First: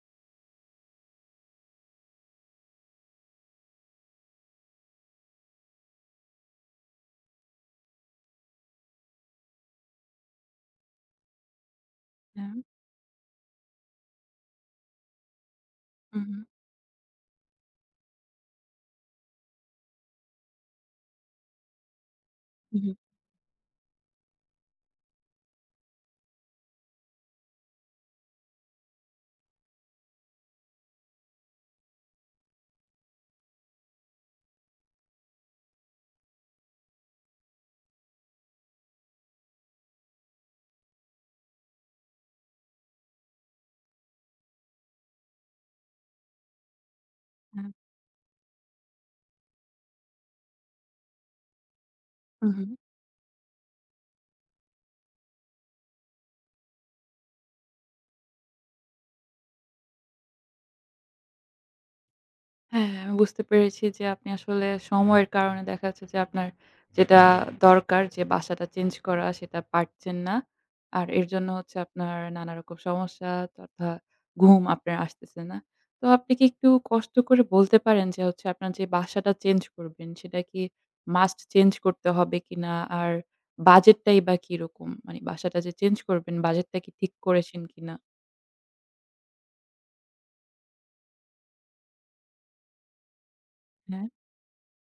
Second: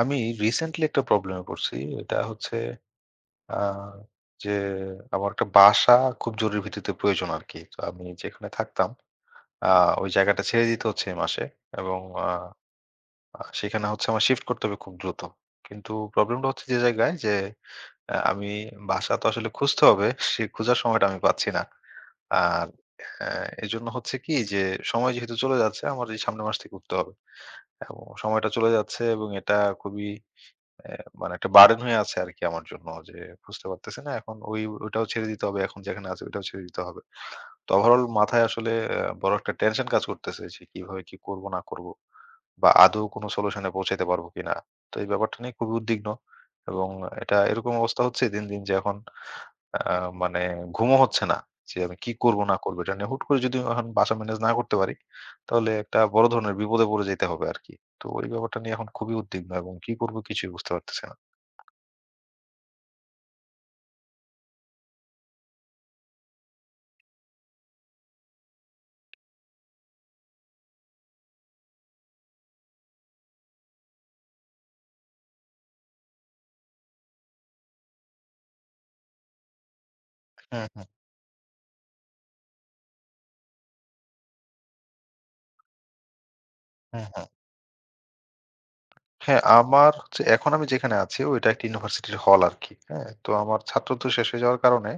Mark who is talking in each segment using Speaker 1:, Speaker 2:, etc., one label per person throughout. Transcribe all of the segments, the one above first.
Speaker 1: আমি রিসেন্টলি একটা প্রবলেমে পড়ছি। এটা হচ্ছে আ যে আমার একটা বাসা খুব জরুরি ভিত্তিতে প্রয়োজন আরকি। তো আমি যেখানে থাকতাম আ ওই জায়গাটা ছেড়ে দিতে হচ্ছে এই মাসে এবং আ
Speaker 2: হ্যাঁ,
Speaker 1: আ সেখানে হচ্ছে আমার শিফট করতে হবে খুব দ্রুত। কিন্তু
Speaker 2: হুম, হুম।
Speaker 1: প্রবলেমটা হচ্ছে যে জায়গায় যে আমি বাসা তো আসলে খুঁজতে হবে। সেই খোঁজার সময়টা আমি পাচ্ছি না। আর
Speaker 2: হুম, হুম।
Speaker 1: অ্যা এজন্য হচ্ছে কি যে সময় যেহেতু চলে যাচ্ছে আমার এই সামনের মাস থেকে উঠতে হবে এবং সময়টা চলে যাচ্ছে এবং এটা খুবই মানে একটা বার্ডেন হয়ে আছে আরকি আমার জন্য যে বুঝতে পারতেছি না এখন ওই ওটাও ছেড়ে দিতে হবে। এখন যেখানে আছি ওইটাও ছেড়ে দিতে হবে। তো ওভারঅল মাথায় আসলে বড় একটা টেনশন কাজ করতেছে যে কিভাবে কি করব না করব বা আদৌ কোনো সলিউশন এ পৌঁছাতে পারবো কিনা। তো এই ব্যাপারটা নিয়ে খুবই উদ্বিগ্ন এবং এটা
Speaker 2: হ্যাঁ,
Speaker 1: এরকম অবস্থা হচ্ছে দিন, দিন যে এখন আ মানে ঘুমও হচ্ছে না। যে আমি কি করব
Speaker 2: হুম,
Speaker 1: না
Speaker 2: হুম।
Speaker 1: করব এটা নিয়ে হুট করে যদি এখন বাসা ম্যানেজ না করতে পারি তাহলে একটা বড় ধরনের বিপদে পড়ে যেতে হবে আরকি। তো ওই ব্যাপারটা নিয়ে এখন খুবই উদ্বিগ্ন এবং কি করব কিছুই বুঝতে পারতেছি না।
Speaker 2: হ্যাঁ, আমি বুঝতে পেরেছি যে আপনি আসলে সময়ের কারণে দেখা যাচ্ছে যে আপনার যেটা দরকার যে বাসাটা চেঞ্জ করা সেটা পারছেন না। আর এর জন্য হচ্ছে আপনার নানা রকম সমস্যা তথা ঘুম আপনার আসতেছে না। তো আপনি কি একটু কষ্ট করে বলতে পারেন যে হচ্ছে আপনার যে বাসাটা চেঞ্জ করবেন সেটা কি
Speaker 1: হুম, হুম।
Speaker 2: মাস্ট চেঞ্জ করতে হবে কিনা? আর বাজেটটাই বা কিরকম? মানে বাসাটা যে চেঞ্জ করবেন বাজেটটা কি
Speaker 1: হ্যাঁ,
Speaker 2: ঠিক
Speaker 1: হ্যাঁ।
Speaker 2: করেছেন কিনা?
Speaker 1: হ্যাঁ, আমার যে এখন আমি যেখানে আছি ওইটা একটা ইউনিভার্সিটির হল আরকি। হ্যাঁ? তো আমার ছাত্রত্ব
Speaker 2: হ্যাঁ,
Speaker 1: শেষ হয়ে যাওয়ার কারণে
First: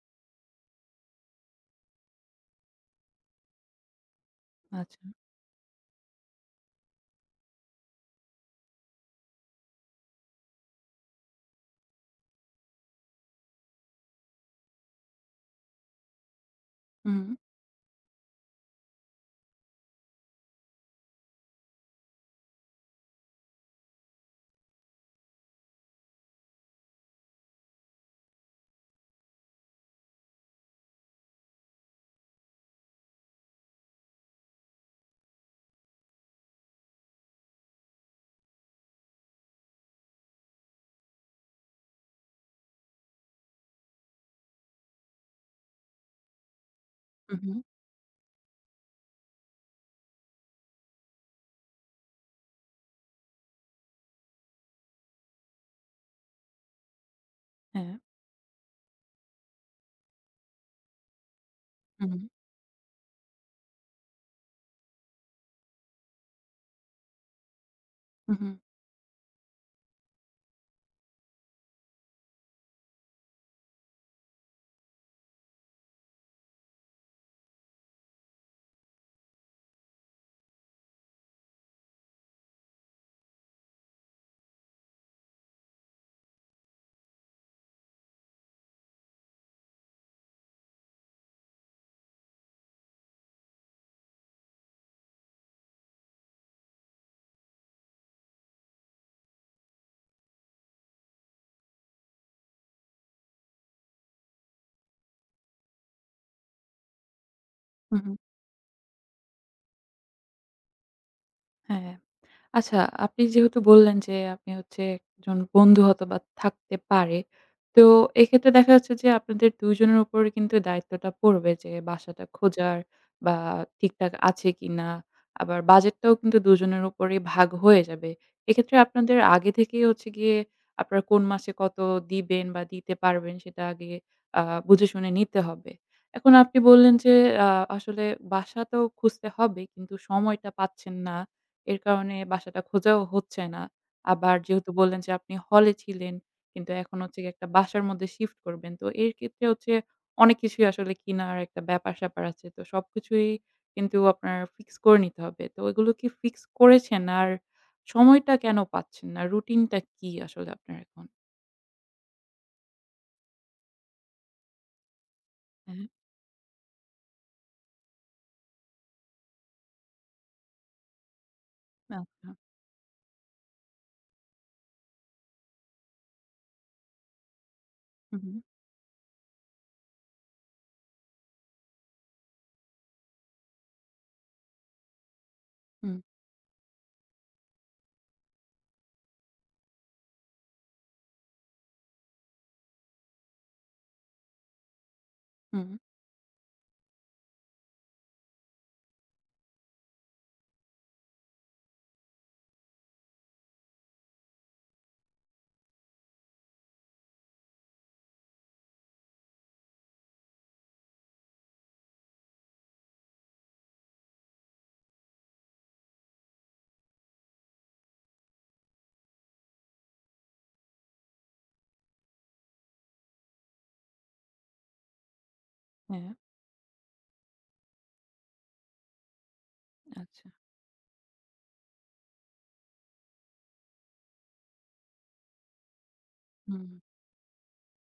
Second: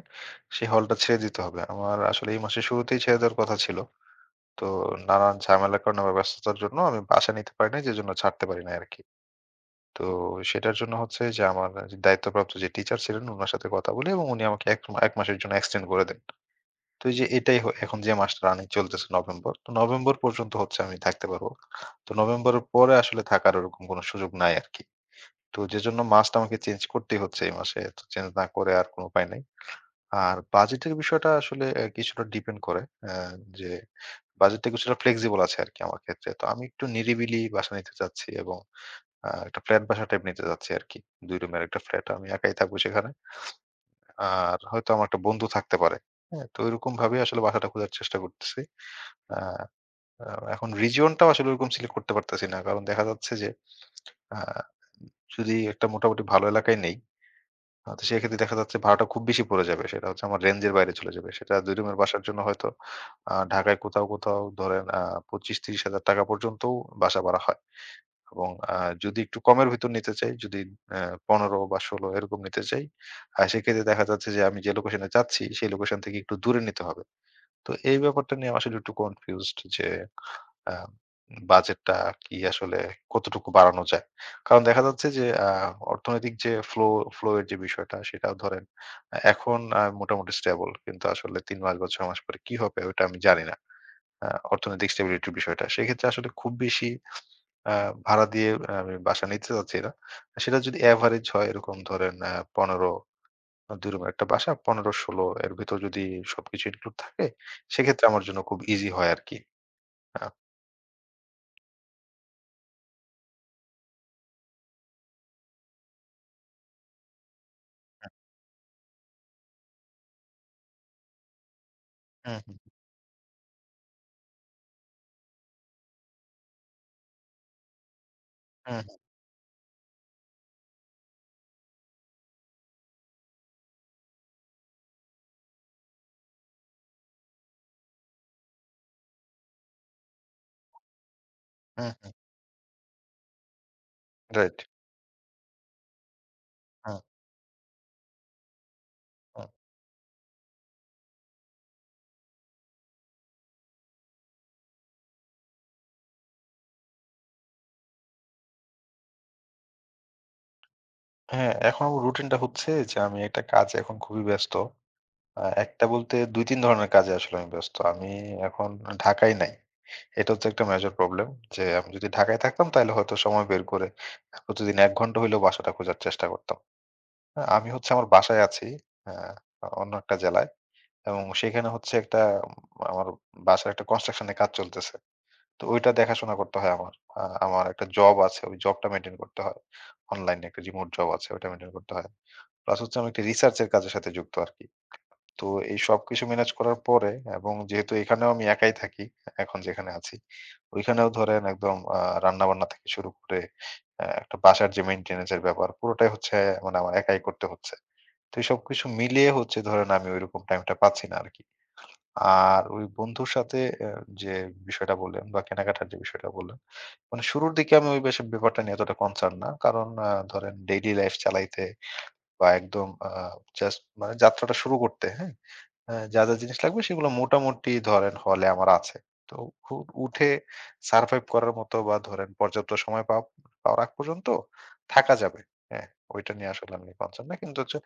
Speaker 1: সেই হলটা ছেড়ে দিতে হবে। আমার আসলে এই মাসের শুরুতেই ছেড়ে দেওয়ার কথা ছিল। তো
Speaker 2: আচ্ছা।
Speaker 1: নানান ঝামেলার কারণে বা ব্যস্ততার জন্য আমি বাসা নিতে পারি নাই যেজন্য ছাড়তে পারি নাই আরকি। তো সেটার জন্য হচ্ছে যে আমার যে দায়িত্বপ্রাপ্ত যে টিচার ছিলেন উনার সাথে কথা বলি এবং উনি আমাকে ১ ১ মাসের জন্য এক্সটেন্ড করে দেন। তো এই যে
Speaker 2: হুম,
Speaker 1: এটাই এখন যে মাসটা রানিং চলতেছে নভেম্বর। তো নভেম্বর পর্যন্ত হচ্ছে আমি থাকতে পারবো। তো নভেম্বরের পরে আসলে থাকার ওরকম কোনো সুযোগ নাই আরকি। তো যে জন্য মাস্ট আমাকে চেঞ্জ করতেই হচ্ছে এই মাসে। তো চেঞ্জ না করে আর কোনো উপায় নাই। আর বাজেটের বিষয়টা আসলে কিছুটা ডিপেন্ড করে। যে বাজেটটা কিছুটা ফ্লেক্সিবল আছে আরকি আমার ক্ষেত্রে। তো আমি একটু নিরিবিলি বাসা নিতে চাচ্ছি এবং একটা ফ্ল্যাট বাসা টাইপ নিতে চাচ্ছি আরকি। ২ রুমের একটা ফ্ল্যাট। আমি একাই থাকবো সেখানে। আর হয়তো আমার একটা বন্ধু থাকতে পারে। হ্যাঁ? তো ওইরকম ভাবেই
Speaker 2: হুম,
Speaker 1: আসলে
Speaker 2: হুম।
Speaker 1: বাসাটা খোঁজার চেষ্টা করতেছি। আ আ এখন রিজিয়নটাও আসলে ওরকম সিলেক্ট করতে পারতেছি না। কারণ দেখা যাচ্ছে যে আ যদি একটা মোটামুটি ভালো এলাকায় নেই
Speaker 2: হ্যাঁ।
Speaker 1: তো সেক্ষেত্রে দেখা যাচ্ছে ভাড়াটা খুব বেশি পড়ে যাবে। সেটা হচ্ছে আমার রেঞ্জের বাইরে চলে যাবে। সেটা ২ রুমের
Speaker 2: হু, হু,
Speaker 1: বাসার জন্য হয়তো ঢাকায় কোথাও, কোথাও ধরেন ২৫,000-৩০,000 টাকা পর্যন্তও বাসা ভাড়া হয়।
Speaker 2: হু, হু,
Speaker 1: এবং যদি একটু কমের ভিতর নিতে চাই, যদি অ্যা ১৫ বা ১৬ এরকম নিতে চাই, সেক্ষেত্রে দেখা যাচ্ছে যে আমি যে লোকেশনে যাচ্ছি সেই লোকেশন থেকে একটু দূরে নিতে হবে। তো এই ব্যাপারটা নিয়ে আমি আসলে একটু কনফিউজড যে আ বাজেটটা কি আসলে কতটুকু বাড়ানো যায়? কারণ দেখা যাচ্ছে যে অর্থনৈতিক যে ফ্লো ফ্লো এর যে বিষয়টা সেটাও ধরেন এখন মোটামুটি স্টেবল। কিন্তু আসলে ৩ মাস বা ৬ মাস পরে কি হবে ওইটা আমি জানি না। অর্থনৈতিক স্টেবিলিটির বিষয়টা। সেক্ষেত্রে আসলে খুব বেশি আ ভাড়া দিয়ে আমি বাসা নিতে চাচ্ছি না। সেটা যদি এভারেজ হয় এরকম ধরেন ১৫ ২ রুমের একটা বাসা ১৫-১৬ এর ভেতর যদি সবকিছু ইনক্লুড থাকে
Speaker 2: হু,
Speaker 1: সেক্ষেত্রে
Speaker 2: হু।
Speaker 1: আমার জন্য খুব ইজি হয় আরকি। আ
Speaker 2: হ্যাঁ। আচ্ছা, আপনি যেহেতু বললেন যে আপনি হচ্ছে একজন বন্ধু হয়তোবা থাকতে পারে। তো এক্ষেত্রে দেখা যাচ্ছে যে আপনাদের ২ জনের উপর কিন্তু দায়িত্বটা পড়বে যে বাসাটা
Speaker 1: হুম, হুম,
Speaker 2: খোঁজার বা ঠিকঠাক আছে কিনা? আবার বাজেটটাও কিন্তু ২ জনের উপরেই ভাগ হয়ে যাবে। এক্ষেত্রে
Speaker 1: হুম, হুম,
Speaker 2: আপনাদের আগে থেকেই হচ্ছে গিয়ে আপনারা কোন মাসে কত দিবেন বা দিতে পারবেন সেটা আগে আ বুঝে শুনে নিতে হবে। এখন আপনি বললেন যে আ আসলে বাসা তো খুঁজতে হবে কিন্তু সময়টা পাচ্ছেন না। এর
Speaker 1: হুম।
Speaker 2: কারণে বাসাটা খোঁজাও হচ্ছে না। আবার
Speaker 1: রাইট।
Speaker 2: যেহেতু বললেন যে আপনি হলে ছিলেন, কিন্তু
Speaker 1: হ্যাঁ,
Speaker 2: এখন হচ্ছে গিয়ে একটা বাসার মধ্যে শিফট করবেন। তো এর ক্ষেত্রে
Speaker 1: হ্যাঁ।
Speaker 2: হচ্ছে অনেক কিছুই আসলে কিনার একটা ব্যাপার-স্যাপার আছে। তো সবকিছুই কিন্তু আপনার ফিক্স করে নিতে হবে। তো ওইগুলো কি ফিক্স করেছেন? আর সময়টা কেন পাচ্ছেন না? রুটিনটা কি আসলে আপনার এখন?
Speaker 1: হ্যাঁ, এখন আমার রুটিনটা হচ্ছে যে আমি একটা কাজে এখন খুবই ব্যস্ত।
Speaker 2: হ্যাঁ,
Speaker 1: একটা বলতে ২-৩ ধরনের কাজে আসলে আমি ব্যস্ত। আমি এখন ঢাকায় নাই। এটা হচ্ছে একটা মেজর প্রবলেম যে আমি যদি
Speaker 2: আচ্ছা।
Speaker 1: ঢাকায় থাকতাম তাহলে হয়তো সময় বের করে প্রতিদিন ১ ঘন্টা হইলেও বাসাটা খোঁজার চেষ্টা করতাম। হ্যাঁ, আমি হচ্ছে আমার
Speaker 2: হুম, হুম,
Speaker 1: বাসায় আছি, হ্যাঁ, অন্য একটা জেলায় এবং সেখানে হচ্ছে একটা উম, আমার বাসার একটা কনস্ট্রাকশন এর কাজ চলতেছে। তো ওইটা
Speaker 2: হুম,
Speaker 1: দেখাশোনা করতে হয় আমার। আমার একটা জব আছে। ওই জবটা মেইনটেইন করতে হয়। অনলাইন একটা রিমোট জব আছে, ওটা মেইনটেইন করতে হয়। প্লাস হচ্ছে আমি একটা রিসার্চ এর কাজের সাথে যুক্ত আরকি। তো
Speaker 2: হুম,
Speaker 1: এই সবকিছু ম্যানেজ করার পরে এবং যেহেতু এখানেও আমি একাই থাকি, এখন যেখানে আছি। ওইখানেও ধরেন একদম রান্নাবান্না থেকে শুরু করে একটা বাসার যে মেইনটেন্যান্স এর ব্যাপার পুরোটাই হচ্ছে মানে আমার একাই করতে হচ্ছে। তো এই সবকিছু মিলিয়ে হচ্ছে ধরেন আমি ঐরকম টাইমটা পাচ্ছি না আরকি। আর ওই বন্ধুর সাথে যে বিষয়টা বললেন বা কেনাকাটার যে বিষয়টা বললেন মানে শুরুর দিকে আমি ওই বেশ ব্যাপারটা নিয়ে এতটা কনসার্ন না। কারণ ধরেন ডেইলি লাইফ চালাইতে বা একদম জাস্ট মানে যাত্রাটা শুরু করতে, হ্যাঁ?
Speaker 2: হ্যাঁ,
Speaker 1: যা, যা জিনিস লাগবে সেগুলো মোটামুটি ধরেন হলে আমার আছে। তো উ
Speaker 2: আচ্ছা।
Speaker 1: উঠে সারভাইভ করার মতো বা ধরেন পর্যাপ্ত সময় পাওয়ার আগ পর্যন্ত থাকা যাবে। হ্যাঁ, ওইটা নিয়ে
Speaker 2: হুম,
Speaker 1: আসলে আমি কনসার্ন না। কিন্তু হচ্ছে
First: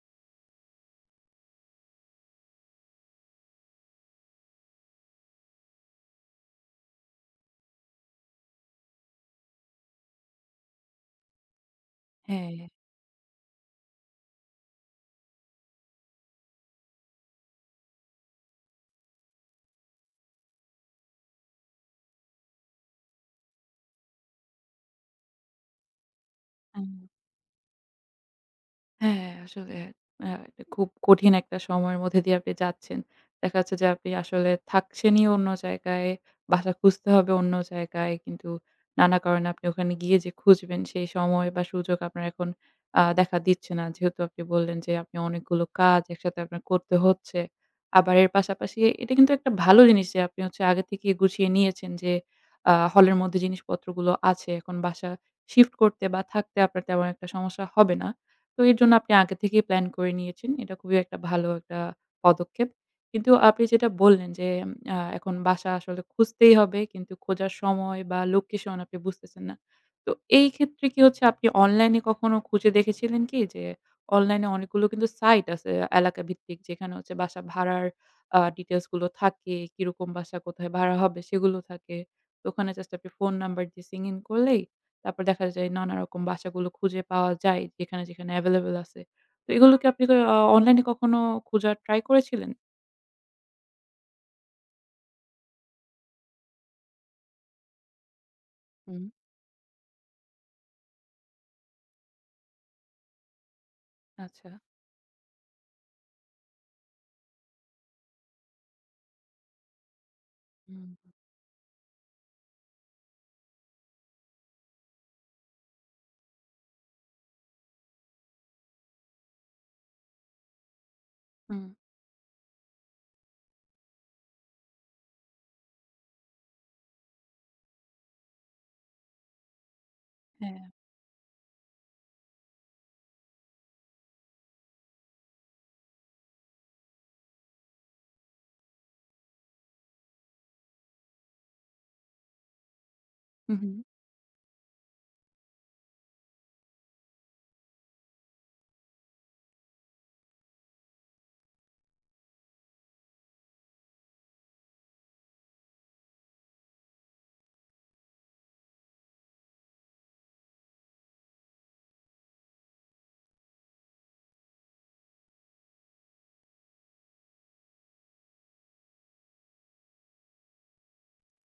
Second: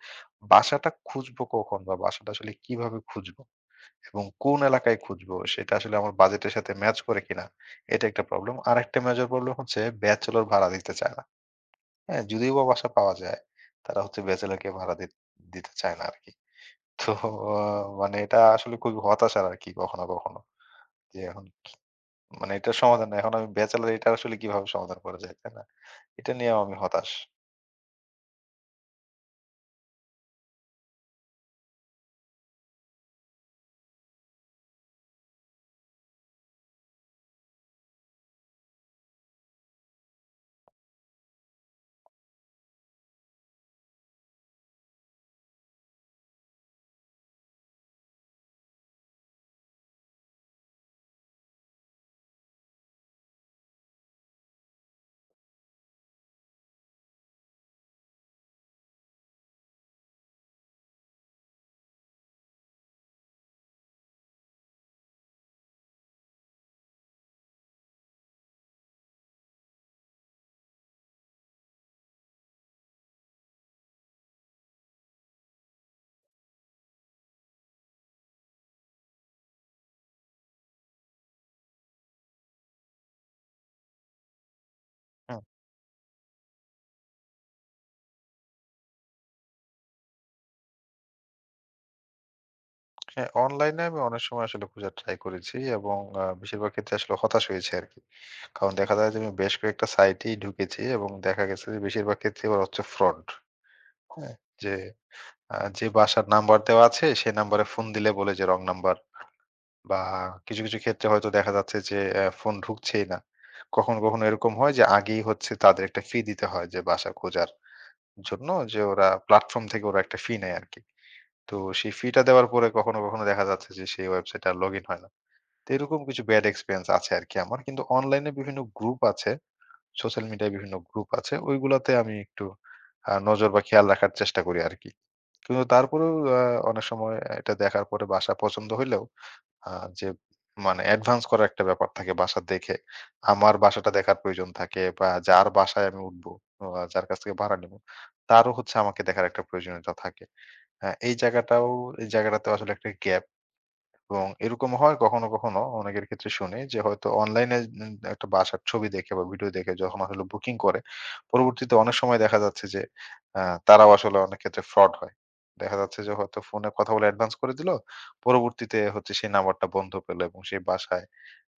Speaker 1: বাসাটা খুঁজবো কখন বা বাসাটা আসলে কিভাবে খুঁজবো? এবং কোন এলাকায় খুঁজবো সেটা আসলে আমার বাজেটের সাথে ম্যাচ করে কিনা এটা একটা প্রবলেম। আরেকটা মেজর প্রবলেম হচ্ছে ব্যাচেলর ভাড়া দিতে চায় না। হ্যাঁ, যদিও
Speaker 2: হ্যাঁ,
Speaker 1: বা বাসা পাওয়া যায়, তারা হচ্ছে ব্যাচেলরকে ভাড়া দিতে চায় না আরকি। তো আহ, মানে এটা আসলে খুবই হতাশার আরকি কখনো, কখনো। যে এখন মানে এটার সমাধান না। এখন আমি ব্যাচেলর এটা আসলে কিভাবে সমাধান করা যায়, তাই না? এটা নিয়েও আমি
Speaker 2: হ্যাঁ।
Speaker 1: হতাশ।
Speaker 2: হ্যাঁ, আসলে এটা খুব কঠিন একটা সময়ের মধ্যে দিয়ে আপনি যাচ্ছেন। দেখা যাচ্ছে যে আপনি আসলে থাকছেনই অন্য জায়গায়, বাসা খুঁজতে হবে অন্য জায়গায়। কিন্তু নানা কারণে আপনি ওখানে গিয়ে যে খুঁজবেন সেই সময় বা সুযোগ আপনার এখন দেখা দিচ্ছে না। যেহেতু আপনি বললেন যে আপনি অনেকগুলো কাজ একসাথে আপনার করতে হচ্ছে। আবার এর পাশাপাশি এটা কিন্তু একটা ভালো জিনিস যে আপনি হচ্ছে আগে থেকেই গুছিয়ে নিয়েছেন যে হলের মধ্যে জিনিসপত্রগুলো আছে। এখন বাসা শিফট করতে বা থাকতে আপনার তেমন একটা সমস্যা হবে না। তো এর জন্য আপনি আগে থেকেই প্ল্যান করে নিয়েছেন। এটা খুবই একটা ভালো একটা পদক্ষেপ। কিন্তু আপনি যেটা বললেন যে এখন বাসা আসলে খুঁজতেই হবে কিন্তু খোঁজার সময় বা লোকেশন আপনি বুঝতেছেন না। তো এই ক্ষেত্রে কি হচ্ছে আপনি অনলাইনে কখনো খুঁজে দেখেছিলেন কি? যে অনলাইনে অনেকগুলো কিন্তু সাইট আছে এলাকা ভিত্তিক যেখানে হচ্ছে বাসা ভাড়ার ডিটেইলস গুলো থাকে, কিরকম বাসা কোথায় ভাড়া হবে সেগুলো থাকে। তো ওখানে জাস্ট আপনি ফোন নাম্বার দিয়ে সিং ইন করলেই তারপর
Speaker 1: হুম,
Speaker 2: দেখা যায় নানা রকম বাসাগুলো খুঁজে পাওয়া যায় যেখানে, যেখানে এভেইলেবল আছে। তো এগুলো কি আপনি ক আ অনলাইনে কখনো খোঁজার ট্রাই করেছিলেন?
Speaker 1: হ্যাঁ, অনলাইনে আমি অনেক সময় আসলে খোঁজার ট্রাই করেছি এবং বেশিরভাগ ক্ষেত্রে আসলে হতাশ হয়েছি আরকি। কারণ দেখা
Speaker 2: হুম।
Speaker 1: যায় যে আমি বেশ কয়েকটা সাইটেই ঢুকেছি এবং দেখা গেছে যে বেশিরভাগ ক্ষেত্রে এবার হচ্ছে ফ্রড। হ্যাঁ?
Speaker 2: আচ্ছা।
Speaker 1: যে যে বাসার নাম্বার দেওয়া আছে সেই নাম্বারে ফোন দিলে বলে যে রং নাম্বার বা কিছু, কিছু
Speaker 2: হুম।
Speaker 1: ক্ষেত্রে হয়তো দেখা যাচ্ছে যে ফোন ঢুকছেই না। কখনো, কখনো এরকম হয় যে আগেই হচ্ছে তাদের একটা ফি দিতে হয় যে বাসা খোঁজার জন্য যে ওরা প্ল্যাটফর্ম থেকে ওরা একটা ফি নেয় আরকি। তো
Speaker 2: হুম।
Speaker 1: সেই ফিটা দেওয়ার পরে কখনো, কখনো দেখা যাচ্ছে যে সেই ওয়েবসাইটে আর লগইন হয় না। তো এরকম কিছু ব্যাড এক্সপেরিয়েন্স আছে আরকি আমার। কিন্তু অনলাইনে বিভিন্ন গ্রুপ আছে, সোশ্যাল মিডিয়ায়
Speaker 2: হ্যাঁ।
Speaker 1: বিভিন্ন গ্রুপ আছে। ওইগুলাতে আমি একটু নজর বা খেয়াল রাখার চেষ্টা করি আরকি। কিন্তু তারপরেও অনেক সময় এটা দেখার পরে বাসা পছন্দ হইলেও আ যে মানে অ্যাডভান্স করার একটা ব্যাপার থাকে বাসা দেখে।
Speaker 2: হু,
Speaker 1: আমার
Speaker 2: হুম।
Speaker 1: বাসাটা দেখার প্রয়োজন থাকে বা যার বাসায় আমি উঠবো, যার কাছ থেকে ভাড়া নিবো, তারও হচ্ছে আমাকে দেখার একটা প্রয়োজনীয়তা থাকে। হ্যাঁ, এই জায়গাটাও এই জায়গাটাতেও আসলে একটা গ্যাপ এবং এরকম হয় কখনো কখনো অনেকের ক্ষেত্রে শুনি যে হয়তো অনলাইনে একটা বাসার ছবি দেখে বা ভিডিও দেখে যখন আসলে বুকিং করে পরবর্তীতে অনেক সময় দেখা যাচ্ছে যে তারাও আসলে অনেক ক্ষেত্রে ফ্রড হয় দেখা যাচ্ছে যে হয়তো ফোনে কথা বলে অ্যাডভান্স করে দিল পরবর্তীতে হচ্ছে সেই নাম্বারটা বন্ধ পেলো এবং সেই বাসায়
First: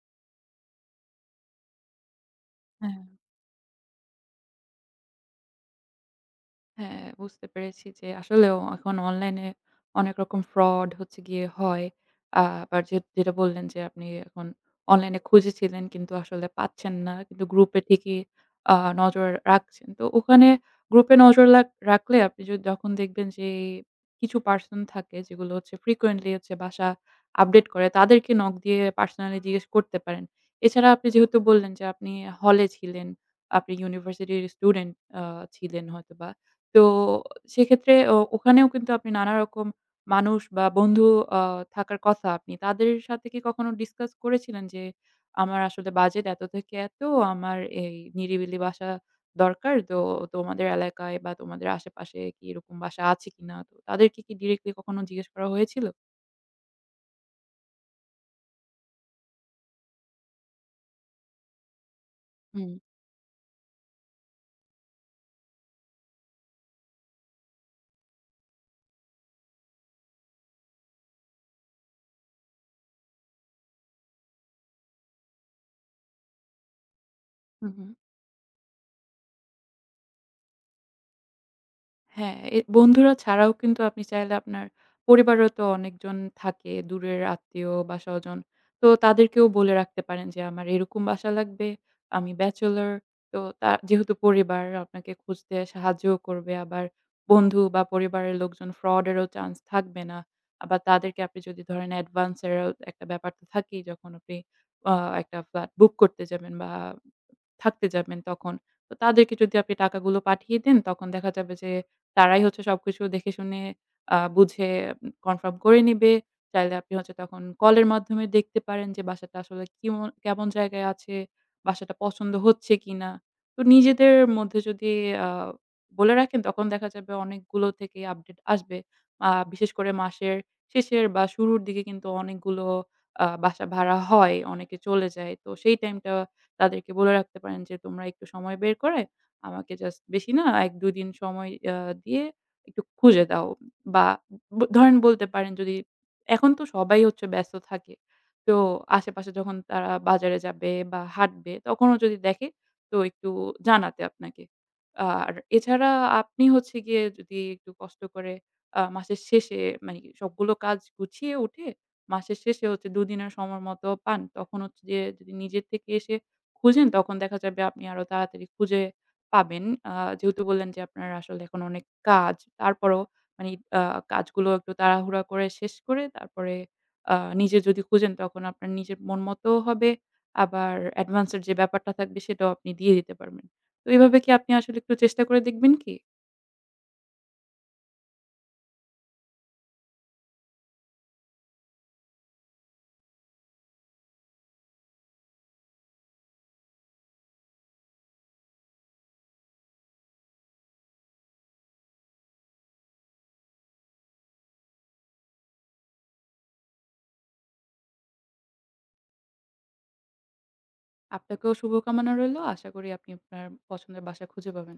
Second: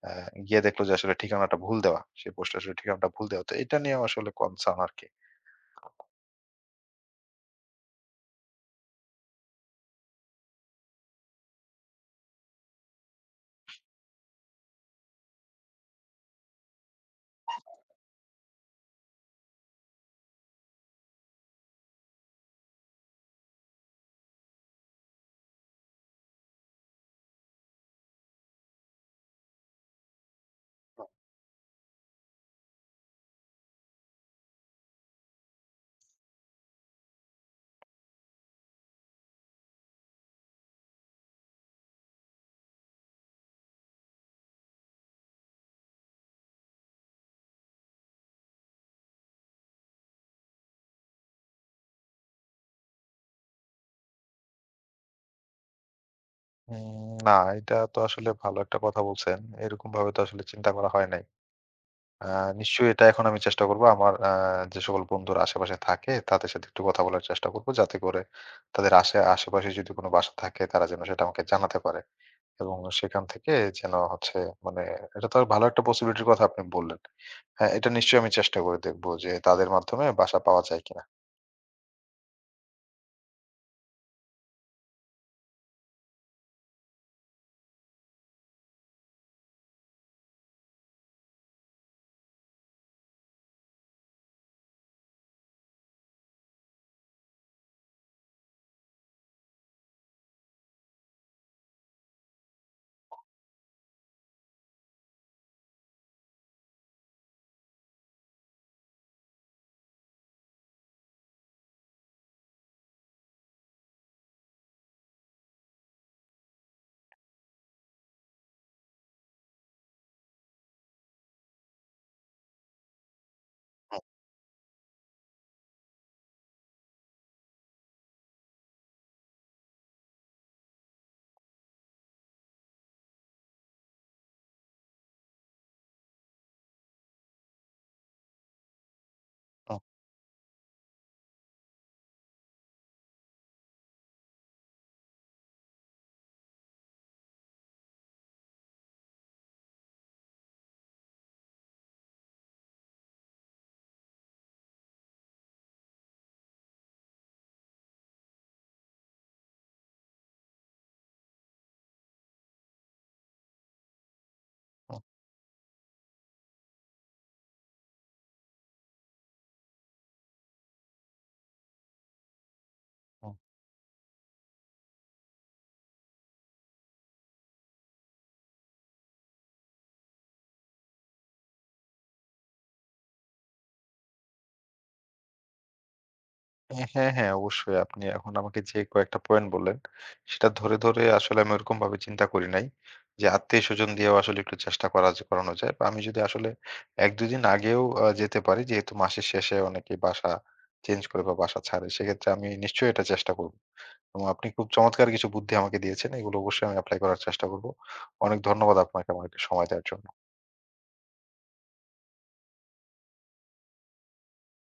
Speaker 1: গিয়ে দেখলো যে আসলে ঠিকানাটা ভুল দেওয়া সেই পোস্ট আসলে
Speaker 2: হ্যাঁ।
Speaker 1: ঠিকানাটা ভুল দেওয়া তো এটা নিয়ে আসলে কনসার্ন আর কি।
Speaker 2: হ্যাঁ, বুঝতে পেরেছি যে আসলেও এখন অনলাইনে অনেক রকম ফ্রড হচ্ছে গিয়ে হয়। আবার যে যেটা বললেন যে আপনি এখন অনলাইনে খুঁজেছিলেন কিন্তু আসলে পাচ্ছেন না। কিন্তু গ্রুপে ঠিকই আ নজর রাখছেন। তো ওখানে গ্রুপে নজর লাগ রাখলে আপনি যদি যখন দেখবেন যে কিছু পার্সন থাকে যেগুলো হচ্ছে frequently হচ্ছে বাসা আপডেট করে তাদেরকে নক দিয়ে পার্সোনালি জিজ্ঞেস করতে পারেন। এছাড়া আপনি যেহেতু বললেন যে আপনি হলে ছিলেন, আপনি ইউনিভার্সিটির স্টুডেন্ট আ ছিলেন হয়তোবা। তো সেক্ষেত্রে ওখানেও কিন্তু আপনি নানা রকম মানুষ বা বন্ধু আ থাকার কথা। আপনি তাদের সাথে কি কখনো ডিসকাস করেছিলেন যে, "আমার আসলে বাজেট এত থেকে এত, আমার এই নিরিবিলি বাসা দরকার। তো তোমাদের এলাকায় বা তোমাদের আশেপাশে কি এরকম বাসা আছে কিনা?" তো তাদেরকে কি ডিরেক্টলি কখনো জিজ্ঞেস করা হয়েছিল?
Speaker 1: না এটা তো আসলে ভালো একটা কথা বলছেন, এরকম ভাবে তো আসলে চিন্তা করা হয় নাই। আ
Speaker 2: হুম।
Speaker 1: নিশ্চয়ই এটা এখন আমি চেষ্টা করব। আমার যে সকল বন্ধুরা আশেপাশে থাকে তাদের সাথে একটু কথা বলার চেষ্টা করব। যাতে করে তাদের আশে আশেপাশে যদি কোনো বাসা থাকে তারা যেন সেটা আমাকে জানাতে পারে। এবং সেখান থেকে যেন হচ্ছে মানে এটা তো ভালো একটা পসিবিলিটির কথা আপনি বললেন। হ্যাঁ,
Speaker 2: হুম,
Speaker 1: এটা
Speaker 2: হুম।
Speaker 1: নিশ্চয়ই আমি চেষ্টা করে দেখব যে তাদের মাধ্যমে বাসা পাওয়া যায় কিনা।
Speaker 2: হ্যাঁ, এ বন্ধুরা ছাড়াও কিন্তু আপনি চাইলে আপনার পরিবারেও তো অনেকজন থাকে, দূরের আত্মীয় বা স্বজন। তো তাদেরকেও বলে রাখতে পারেন যে, "আমার এরকম বাসা লাগবে, আমি ব্যাচেলর।" তো তা যেহেতু পরিবার আপনাকে খুঁজতে সাহায্যও করবে, আবার বন্ধু বা পরিবারের লোকজন ফ্রড এরও চান্স থাকবে না। আবার তাদেরকে আপনি যদি ধরেন অ্যাডভান্স এরও একটা ব্যাপার তো থাকেই যখন আপনি আ একটা ফ্ল্যাট বুক করতে যাবেন বা থাকতে যাবেন তখন। তো তাদেরকে যদি আপনি টাকাগুলো পাঠিয়ে দেন তখন দেখা যাবে যে তারাই হচ্ছে সবকিছু দেখে শুনে বুঝে কনফার্ম করে নিবে। চাইলে আপনি হচ্ছে তখন কলের মাধ্যমে দেখতে পারেন যে বাসাটা আসলে কেমন জায়গায় আছে, বাসাটা পছন্দ হচ্ছে কিনা। তো নিজেদের মধ্যে যদি আ বলে রাখেন তখন দেখা যাবে অনেকগুলো থেকেই আপডেট আসবে। বিশেষ করে মাসের শেষের বা শুরুর দিকে কিন্তু অনেকগুলো বাসা ভাড়া হয়, অনেকে চলে যায়। তো সেই টাইমটা তাদেরকে বলে রাখতে পারেন যে, "তোমরা একটু সময় বের করে আমাকে
Speaker 1: হুম,
Speaker 2: জাস্ট বেশি না ১-২ দিন সময় দিয়ে একটু খুঁজে দাও।" বা ধরেন বলতে পারেন যদি এখন তো সবাই হচ্ছে ব্যস্ত থাকে। তো আশেপাশে যখন তারা বাজারে যাবে বা হাঁটবে তখনও যদি দেখে তো একটু জানাতে আপনাকে। আর এছাড়া আপনি হচ্ছে গিয়ে যদি একটু কষ্ট করে মাসের শেষে মানে সবগুলো কাজ গুছিয়ে উঠে মাসের শেষে হচ্ছে ২ দিনের সময় মতো পান তখন হচ্ছে যে
Speaker 1: হুম,
Speaker 2: যদি নিজের থেকে এসে খুঁজেন তখন দেখা যাবে আপনি আরো তাড়াতাড়ি খুঁজে পাবেন। আ যেহেতু বললেন যে আপনার আসলে এখন অনেক কাজ। তারপরেও
Speaker 1: হুম।
Speaker 2: মানে আ কাজগুলো একটু তাড়াহুড়া করে শেষ করে তারপরে আ নিজে যদি খুঁজেন তখন আপনার নিজের মন মতও হবে। আবার অ্যাডভান্স এর যে ব্যাপারটা থাকবে সেটাও আপনি দিয়ে দিতে পারবেন। তো এভাবে কি আপনি আসলে একটু চেষ্টা করে দেখবেন কি?
Speaker 1: হ্যাঁ, হ্যাঁ, হ্যাঁ, অবশ্যই। আপনি এখন আমাকে যে কয়েকটা পয়েন্ট বললেন, সেটা ধরে, ধরে আসলে আমি ওরকমভাবে চিন্তা করি নাই। যে আত্মীয়স্বজন দিয়েও আসলে একটু চেষ্টা করা যে করানো যায়। বা আমি যদি আসলে ১-২ দিন আগেও যেতে পারি, যেহেতু মাসের শেষে অনেকেই বাসা চেঞ্জ করে বা বাসা ছাড়ে। সেক্ষেত্রে আমি নিশ্চয়ই এটা চেষ্টা করব। এবং আপনি খুব চমৎকার কিছু বুদ্ধি আমাকে দিয়েছেন। এগুলো অবশ্যই আমি এপ্লাই করার চেষ্টা করব। অনেক ধন্যবাদ আপনাকে আমাকে সময় দেওয়ার জন্য।
Speaker 2: আপনাকেও শুভকামনা রইলো। আশা করি আপনি আপনার পছন্দের বাসা খুঁজে পাবেন।